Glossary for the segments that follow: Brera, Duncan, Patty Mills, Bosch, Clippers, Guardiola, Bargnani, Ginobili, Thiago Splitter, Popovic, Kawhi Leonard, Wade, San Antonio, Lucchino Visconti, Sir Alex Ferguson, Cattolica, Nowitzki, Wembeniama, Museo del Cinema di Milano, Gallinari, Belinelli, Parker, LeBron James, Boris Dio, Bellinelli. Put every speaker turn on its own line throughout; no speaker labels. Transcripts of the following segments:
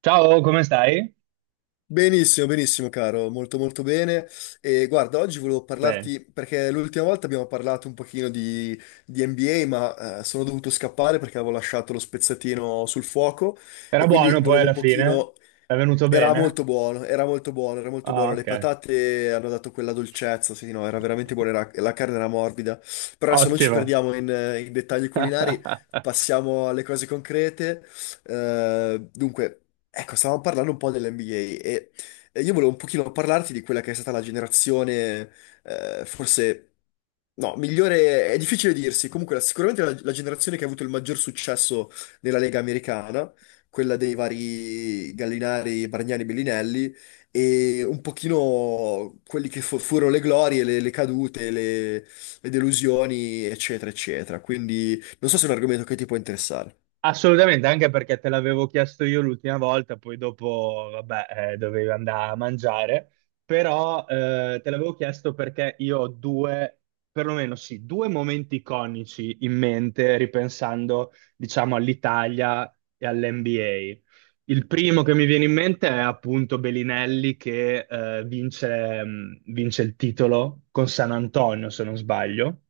Ciao, come stai?
Benissimo, benissimo, caro, molto molto bene. E guarda, oggi volevo
Bene.
parlarti perché l'ultima volta abbiamo parlato un pochino di NBA, ma sono dovuto scappare perché avevo lasciato lo spezzatino sul fuoco
Era
e quindi
buono poi
volevo un
alla fine?
pochino.
È venuto
Era
bene?
molto buono, era molto buono, era molto
Ah,
buono. Le
ok.
patate hanno dato quella dolcezza, sì, no, era veramente buona, la carne era morbida. Però adesso non ci
Ottimo.
perdiamo in dettagli culinari, passiamo alle cose concrete. Dunque, ecco, stavamo parlando un po' dell'NBA e e io volevo un pochino parlarti di quella che è stata la generazione, forse. No, migliore è difficile dirsi. Comunque, sicuramente la generazione che ha avuto il maggior successo nella Lega americana, quella dei vari Gallinari, Bargnani, Bellinelli e un pochino quelli che furono le glorie, le cadute, le delusioni, eccetera, eccetera. Quindi non so se è un argomento che ti può interessare.
Assolutamente, anche perché te l'avevo chiesto io l'ultima volta, poi dopo, vabbè, dovevi andare a mangiare, però te l'avevo chiesto perché io ho due, perlomeno sì, due momenti iconici in mente, ripensando, diciamo, all'Italia e all'NBA. Il primo che mi viene in mente è appunto Belinelli che vince, vince il titolo con San Antonio, se non sbaglio.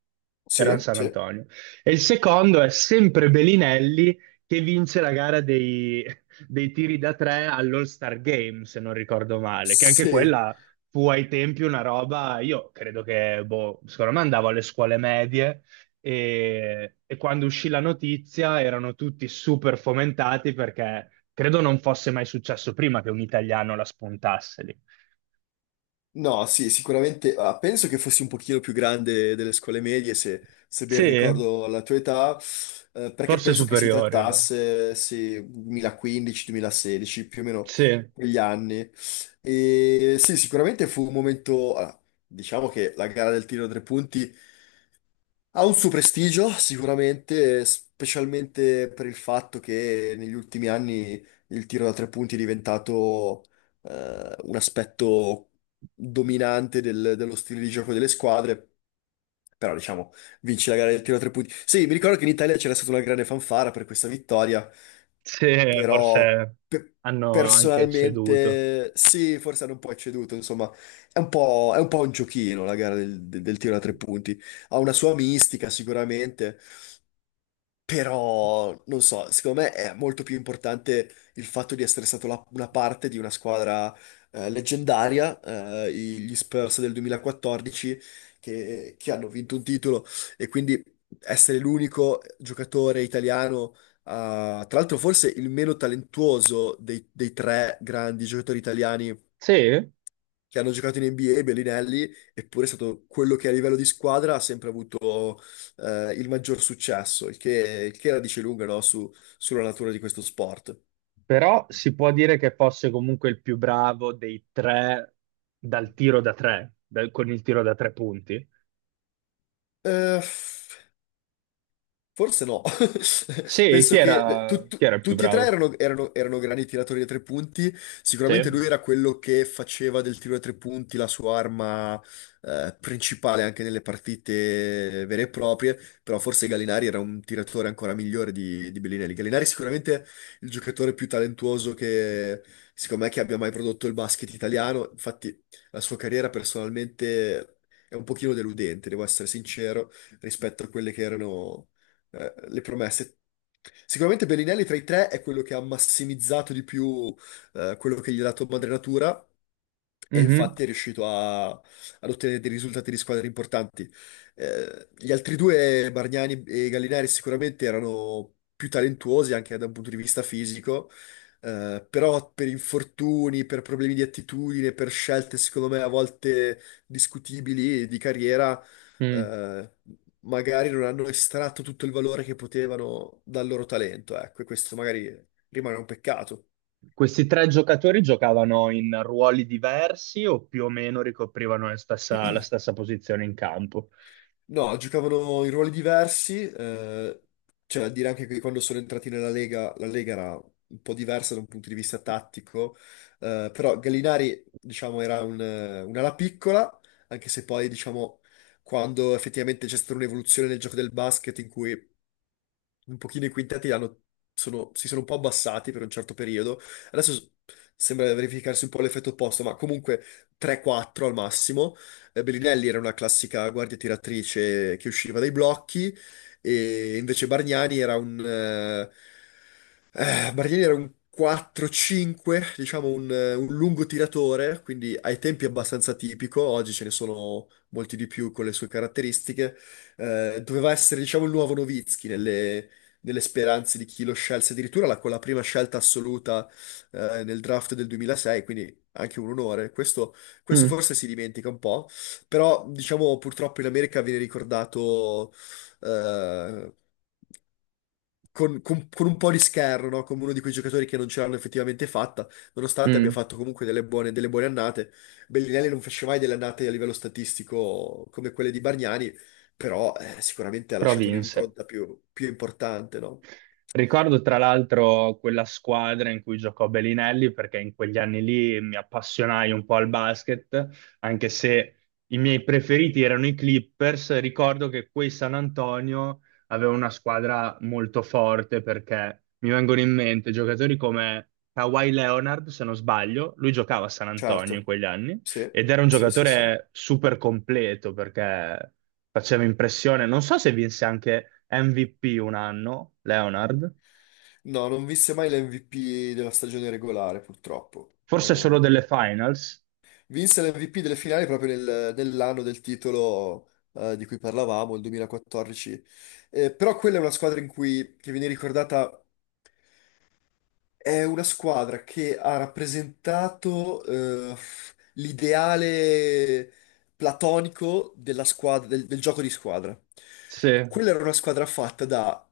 Era
Sì,
San
sì.
Antonio. E il secondo è sempre Belinelli che vince la gara dei tiri da tre all'All-Star Game, se non ricordo male, che anche
Sì.
quella fu ai tempi una roba. Io credo che, boh, secondo me andavo alle scuole medie e quando uscì la notizia erano tutti super fomentati perché credo non fosse mai successo prima che un italiano la spuntasse lì.
No, sì, sicuramente. Penso che fossi un pochino più grande delle scuole medie, se ben
Sì,
ricordo la tua età, perché
forse
penso che si
superiori allora.
trattasse, sì, 2015-2016, più o meno
Sì,
quegli anni. E sì, sicuramente fu un momento, diciamo, che la gara del tiro a tre punti ha un suo prestigio, sicuramente, specialmente per il fatto che negli ultimi anni il tiro da tre punti è diventato un aspetto dominante dello stile di gioco delle squadre. Però, diciamo, vince la gara del tiro da tre punti. Sì, mi ricordo che in Italia c'era stata una grande fanfara per questa vittoria,
sì,
però
forse
pe-
hanno anche ceduto.
personalmente sì, forse hanno un po' ecceduto, insomma, è un po' un giochino la gara del tiro da tre punti, ha una sua mistica sicuramente, però, non so, secondo me è molto più importante il fatto di essere stato una parte di una squadra leggendaria, gli Spurs del 2014, che hanno vinto un titolo e quindi essere l'unico giocatore italiano, tra l'altro forse il meno talentuoso dei tre grandi giocatori italiani
Sì?
che hanno giocato in NBA, Bellinelli, eppure è stato quello che a livello di squadra ha sempre avuto il maggior successo, il che la dice lunga, no, sulla natura di questo sport.
Però si può dire che fosse comunque il più bravo dei tre dal tiro da tre, con il tiro da tre punti.
Eh, Forse no.
Sì,
Penso che
chi era il più
tutti e tre
bravo?
erano, erano grandi tiratori da tre punti.
Sì.
Sicuramente lui era quello che faceva del tiro da tre punti la sua arma principale anche nelle partite vere e proprie, però forse Gallinari era un tiratore ancora migliore di Bellinelli. Gallinari è sicuramente il giocatore più talentuoso che secondo me che abbia mai prodotto il basket italiano. Infatti la sua carriera personalmente è un pochino deludente, devo essere sincero rispetto a quelle che erano le promesse. Sicuramente Bellinelli tra i tre è quello che ha massimizzato di più quello che gli ha dato Madre Natura e
Mhm.
infatti è riuscito ad ottenere dei risultati di squadre importanti. Gli altri due, Bargnani e Gallinari, sicuramente erano più talentuosi anche da un punto di vista fisico, però per infortuni, per problemi di attitudine, per scelte secondo me a volte discutibili di carriera,
Mm.
magari non hanno estratto tutto il valore che potevano dal loro talento, ecco, e questo magari rimane un peccato.
Questi tre giocatori giocavano in ruoli diversi o più o meno ricoprivano la stessa posizione in campo?
No, giocavano in ruoli diversi, cioè a dire anche che quando sono entrati nella Lega, la Lega era un po' diversa da un punto di vista tattico, però Gallinari, diciamo, era un'ala piccola, anche se poi, diciamo, quando effettivamente c'è stata un'evoluzione nel gioco del basket in cui un pochino i quintetti si sono un po' abbassati per un certo periodo. Adesso sembra verificarsi un po' l'effetto opposto, ma comunque 3-4 al massimo. Bellinelli era una classica guardia tiratrice che usciva dai blocchi, e invece Bargnani era un 4-5, diciamo un lungo tiratore, quindi ai tempi abbastanza tipico, oggi ce ne sono molti di più con le sue caratteristiche. Doveva essere, diciamo, il nuovo Nowitzki delle speranze di chi lo scelse, addirittura con la prima scelta assoluta nel draft del 2006, quindi anche un onore. Questo
Mm.
forse si dimentica un po', però diciamo purtroppo in America viene ricordato, eh, con un po' di scherno, no? Come uno di quei giocatori che non ce l'hanno effettivamente fatta, nonostante abbia
Mm.
fatto comunque delle buone annate. Bellinelli non fece mai delle annate a livello statistico come quelle di Bargnani, però sicuramente ha
Però
lasciato
vinse.
un'impronta più importante, no?
Ricordo tra l'altro quella squadra in cui giocò Bellinelli perché in quegli anni lì mi appassionai un po' al basket, anche se i miei preferiti erano i Clippers. Ricordo che quei San Antonio aveva una squadra molto forte perché mi vengono in mente giocatori come Kawhi Leonard, se non sbaglio, lui giocava a San Antonio in
Certo,
quegli anni
sì,
ed era un
sì, sì, sì.
giocatore super completo perché faceva impressione. Non so se vinse anche MVP un anno, Leonard,
No, non vinse mai l'MVP della stagione regolare, purtroppo.
forse solo delle finals.
Vinse l'MVP delle finali proprio nell'anno del titolo, di cui parlavamo, il 2014. Però quella è una squadra in cui, che viene ricordata. È una squadra che ha rappresentato, l'ideale platonico della squadra, del gioco di squadra.
Sì, è
Quella era una squadra fatta da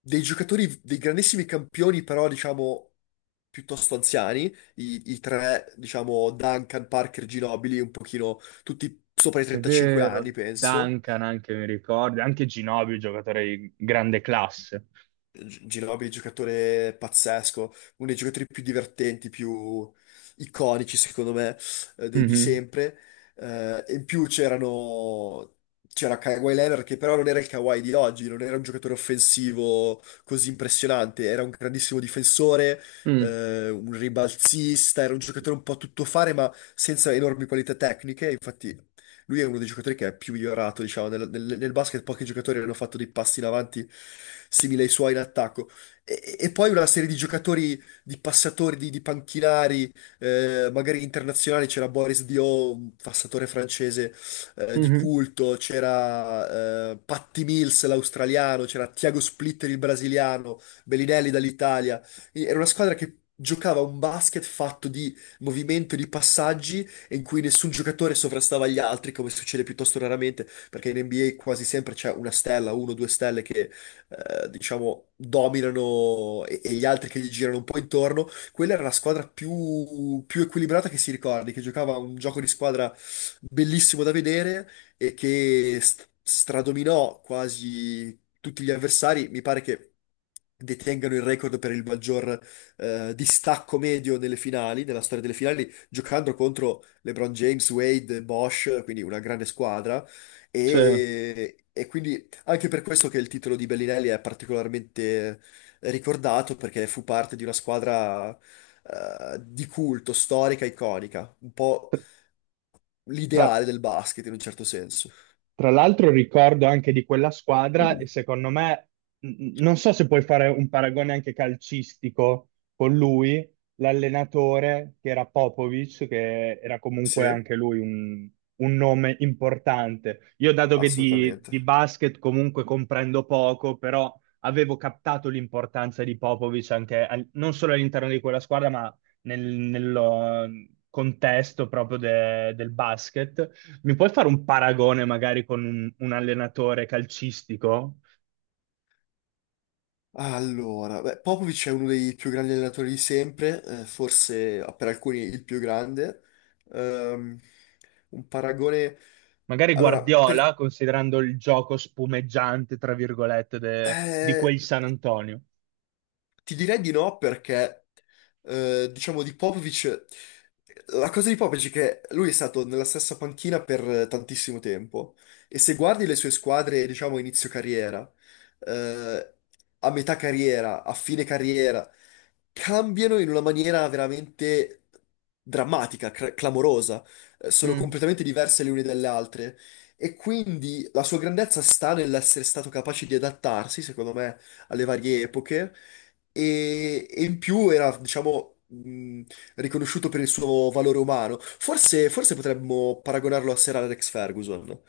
dei giocatori, dei grandissimi campioni, però diciamo piuttosto anziani, i tre, diciamo Duncan, Parker, Ginobili, un pochino tutti sopra i 35
vero.
anni, penso.
Duncan anche mi ricordo, anche Ginobili, giocatore di grande classe.
Ginobili è un giocatore pazzesco, uno dei giocatori più divertenti, più iconici, secondo me, di
Mhm.
sempre. E in più c'erano. C'era Kawhi Leonard che però non era il Kawhi di oggi, non era un giocatore offensivo così impressionante, era un grandissimo difensore,
Mm.
un ribalzista, era un giocatore un po' a tuttofare ma senza enormi qualità tecniche, infatti lui è uno dei giocatori che è più migliorato, diciamo, nel basket. Pochi giocatori hanno fatto dei passi in avanti simili ai suoi in attacco. E poi una serie di giocatori, di passatori, di panchinari, magari internazionali, c'era Boris Dio, un passatore francese di
Mhm.
culto, c'era Patty Mills, l'australiano, c'era Thiago Splitter, il brasiliano, Bellinelli dall'Italia. Era una squadra che giocava un basket fatto di movimento e di passaggi in cui nessun giocatore sovrastava gli altri, come succede piuttosto raramente, perché in NBA quasi sempre c'è una stella, uno o due stelle che, diciamo, dominano e gli altri che gli girano un po' intorno. Quella era la squadra più equilibrata che si ricordi, che giocava un gioco di squadra bellissimo da vedere e che stradominò quasi tutti gli avversari. Mi pare che detengano il record per il maggior distacco medio nelle finali, nella storia delle finali, giocando contro LeBron James, Wade, Bosch, quindi una grande squadra.
Sì.
E quindi anche per questo che il titolo di Bellinelli è particolarmente ricordato, perché fu parte di una squadra di culto, storica, iconica, un po'
Tra-
l'ideale del basket in un certo senso.
Tra l'altro ricordo anche di quella squadra e secondo me, non so se puoi fare un paragone anche calcistico con lui, l'allenatore che era Popovic, che era comunque
Sì,
anche lui un nome importante. Io dato che
assolutamente.
di basket comunque comprendo poco, però avevo captato l'importanza di Popovic anche non solo all'interno di quella squadra, ma nel, nello contesto proprio del basket. Mi puoi fare un paragone magari con un allenatore calcistico?
Allora, beh, Popovic è uno dei più grandi allenatori di sempre, forse, per alcuni il più grande. Ehm, un paragone.
Magari
Allora,
Guardiola, considerando il gioco spumeggiante, tra virgolette, di
eh,
quel San Antonio.
Ti direi di no perché, diciamo, di Popovic, la cosa di Popovic è che lui è stato nella stessa panchina per tantissimo tempo e se guardi le sue squadre, diciamo, a inizio carriera, eh, a metà carriera, a fine carriera, cambiano in una maniera veramente drammatica, clamorosa. Sono
Mm.
completamente diverse le une dalle altre e quindi la sua grandezza sta nell'essere stato capace di adattarsi, secondo me, alle varie epoche e in più era, diciamo, riconosciuto per il suo valore umano. Forse, forse potremmo paragonarlo a Sir Alex Ferguson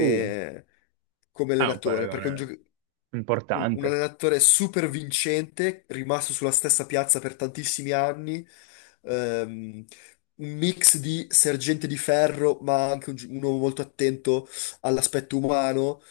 Uh,
come
è un
allenatore, perché è un,
paragone
gioc- un, un
importante.
allenatore super vincente, rimasto sulla stessa piazza per tantissimi anni, ehm, un mix di sergente di ferro, ma anche uno molto attento all'aspetto umano,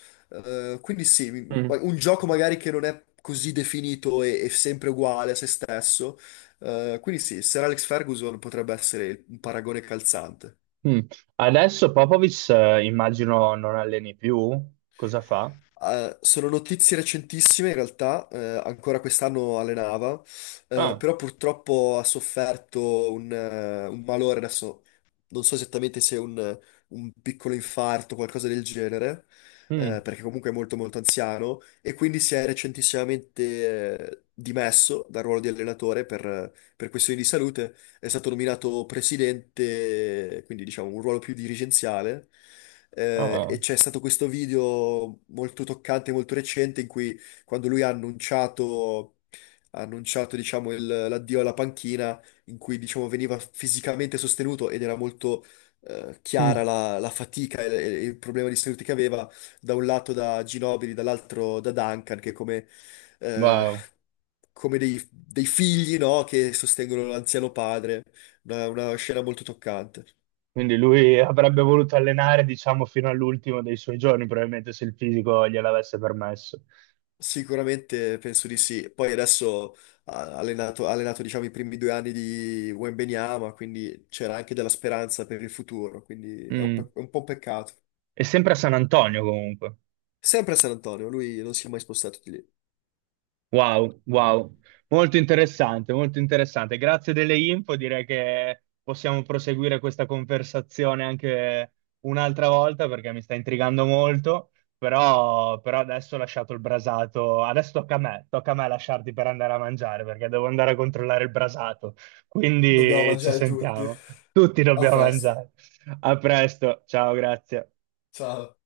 quindi sì,
Mm.
un gioco magari che non è così definito e sempre uguale a se stesso. Quindi sì, Sir Alex Ferguson potrebbe essere un paragone calzante.
Mm. Adesso Popovic, immagino non alleni più. Cosa fa?
Sono notizie recentissime, in realtà, ancora quest'anno allenava,
Ah,
però purtroppo ha sofferto un malore. Adesso non so esattamente se è un piccolo infarto o qualcosa del genere,
mm.
perché comunque è molto molto anziano, e quindi si è recentissimamente, dimesso dal ruolo di allenatore per questioni di salute. È stato nominato presidente, quindi diciamo un ruolo più dirigenziale, e
Ah.
c'è stato questo video molto toccante, molto recente, in cui quando lui ha annunciato, diciamo, l'addio alla panchina, in cui diciamo, veniva fisicamente sostenuto ed era molto,
Mm.
chiara la fatica e il problema di salute che aveva, da un lato da Ginobili, dall'altro da Duncan, che eh,
Wow.
come dei figli, no, che sostengono l'anziano padre. Una scena molto toccante.
Quindi lui avrebbe voluto allenare, diciamo, fino all'ultimo dei suoi giorni, probabilmente se il fisico gliel'avesse permesso.
Sicuramente penso di sì. Poi adesso ha allenato, diciamo, i primi 2 anni di Wembeniama, quindi c'era anche della speranza per il futuro, quindi è un,
Mm.
pe- è un po' un peccato.
È sempre a San Antonio comunque.
Sempre a San Antonio, lui non si è mai spostato di lì.
Wow, wow, molto interessante, molto interessante. Grazie delle info, direi che possiamo proseguire questa conversazione anche un'altra volta perché mi sta intrigando molto, però, però adesso ho lasciato il brasato, adesso tocca a me lasciarti per andare a mangiare perché devo andare a controllare il brasato,
Dobbiamo
quindi ci
mangiare tutti.
sentiamo, tutti
A
dobbiamo
festa.
mangiare. A presto, ciao, grazie.
Ciao.